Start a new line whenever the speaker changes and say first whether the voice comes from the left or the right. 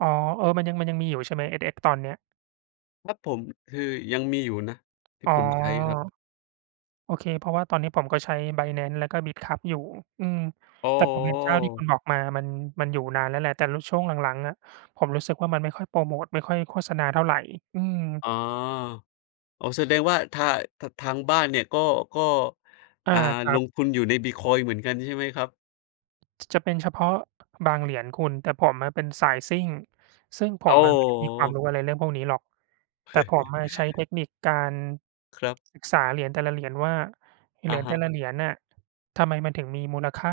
right: อ๋อ เออ มันยัง มันยังมีอยู่ใช่ไหม? SX ตอนเนี่ย
left: ครับผม คือยังมีอยู่นะ ที่
right: อ๋อ
left: ผมใช้ครับ
right: โอเค เพราะว่าตอนนี้ผมก็ใช้ Binance แล้วก็ Bitkub อยู่ อืม
left: โอ้
right: แต่
left: โ
right: ผมเห็นเจ้าที่คุ
left: ฮ
right: ณบอกมามัน มันอยู่นานแล้วแหละ แต่ ล ช่วงหลัง ๆ อะ ผมรู้สึกว่ามันไม่ค่อยโพรโมต ไม่ค่อยโฆษณาเท่าไร อืม
left: อ๋อ โอ้ แสดงว่า ทา ทา ทางบ้านเนี่ยก็ ก็
right: อา
left: อ่า
right: ครั
left: ล
right: บ
left: งทุนอยู่ในบิตคอยน์เหมือนกันใช่ไหมครับ?
right: จ จะเป็นเฉพาะบางเหรียญคุณ แต่ผมอะเป็นสายซิ่ง ซึ่งผ
left: โอ้
right: มอะไม่ได้มีความ
left: โฮ
right: รู้อะไรเรื่องพวกนี้หรอก แต่ผมอะใช้เทคนิคการ
left: ครับ
right: ศึกษาเหรียญแต่ละเหรียญว่าเ
left: อ
right: หร
left: ะ
right: ียญ
left: ฮ
right: แต่
left: ะ
right: ละเหรียญอะทำไมมันถึงมีมูลค่า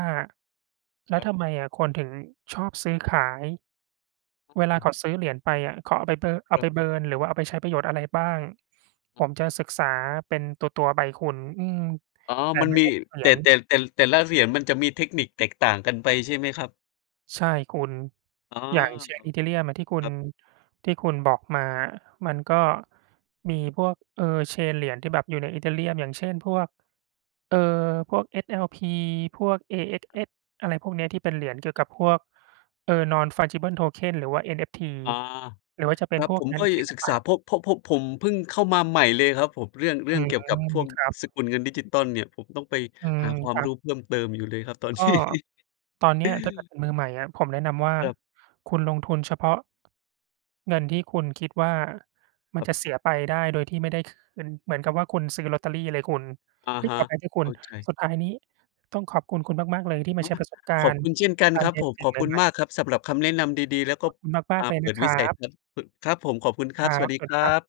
right: แล้
left: ค
right: ว
left: รับ
right: ทำไมคนถึงชอบซื้อขาย เวล
left: อ
right: า
left: า
right: เขาซื้อเหรียญไปอะเขาเอาไป บ เอา
left: ครั
right: ไ
left: บ
right: ป เบิร์น หรือว่าเอาไปใช้ประโยชน์อะไรบ้าง ผมจะศึกษาเป็นตัว ๆ ไปคุณ อืม
left: อ๋อ
right: แต่
left: มัน
right: ไม่
left: มี
right: ได้ทุกเหร
left: แ
right: ี
left: ต่
right: ย
left: แต
right: ญ
left: ่ แต่ แต่ละเหรียญมันจะมีเทคนิคแตกต่างกันไปใช่ไหมครับ?
right: ใช่คุณ
left: อ๋อ
right: อย่างเช่น Ethereum อะที่คุ
left: ค
right: ณ
left: รับ
right: ที่คุณบอกมามันก็มีพวก เอ่อ เชนเหรียญที่แบบอยู่ใน Ethereum อย่างเช่น พวก เอ่อ พวก SLP พวก
left: ครับ
right: AXS อะไรพวกนี้ที่เป็นเหรียญเกี่ยวกับพวก เอ่อ Non fungible tokens หรือว่า NFT
left: อา
right: หรือว่าจะเป็
left: ค
right: น
left: รับ
right: พว
left: ผ
right: ก
left: ม
right: งา
left: ก
right: น
left: ็
right: อ
left: อย
right: ศ
left: า
right: ิ
left: ก
right: ล
left: ศึก
right: ป
left: ษา
right: ะ
left: เพราะ เพราะ เพราะผมเพิ่งเข้ามาใหม่เลยครับผม เรื่อง เรื
right: อ
left: ่
right: ื
left: องเกี่ยวกับพ
right: ม
left: วก
right: ครับ
left: สกุลเงินดิจิทัลเนี่ย ผมต้องไป
right: อื
left: ห
right: ม
left: าควา
right: ค
left: ม
right: รั
left: ร
right: บ
left: ู้เพิ่มเติมอยู่เลยครับ ตอน
right: ก็
left: นี้
right: ตอนนี้ถ้าเกิดเป็นมือใหม่อะ ผมแนะนำว่า
left: ครับ
right: คุณลงทุนเฉพาะ เงินที่คุณคิดว่าม
left: ค
right: ัน
left: รับ
right: จะเสียไปได้โดยที่ไม่ได้คืน เหมือนกับว่าคุณซื้อลอตเตอรี่เลยคุณ
left: อะ
right: เฮ่
left: ฮ
right: ย!
left: ะ
right: ขออภัยด้วยค
left: เ
right: ุ
left: ข้
right: ณ
left: าใจ
right: สุดท้ายนี้ต้องขอบคุณคุณมาก ๆ เลยที่ม
left: อ
right: า
left: ๋อ
right: แชร์ประสบกา
left: ขอบ
right: รณ
left: ค
right: ์
left: ุณเช่นกัน
right: กา
left: ค
right: ร
left: รั
right: เ
left: บ
right: รี
left: ผ
right: ยน
left: ม
right: สิ
left: ข
right: ่ง
left: อบ
right: ใ
left: คุณ
right: หม่
left: ม
right: ๆ
left: ากครับสำหรับคำแนะนำดี ๆ แล้วก็
right: ขอบคุณมา
left: อ
right: ก
left: ่า
right: ๆ เลย
left: เป
right: น
left: ิ
right: ะ
left: ด
right: ค
left: ว
right: ร
left: ิส
right: ั
left: ัย
right: บ
left: ทัศน์ พ ครับผม ขอบคุณคร
right: คร
left: ับ
right: ั
left: สวั
right: บ
left: สดี
right: สวัส
left: ค
right: ดี
left: รั
right: ครับ
left: บ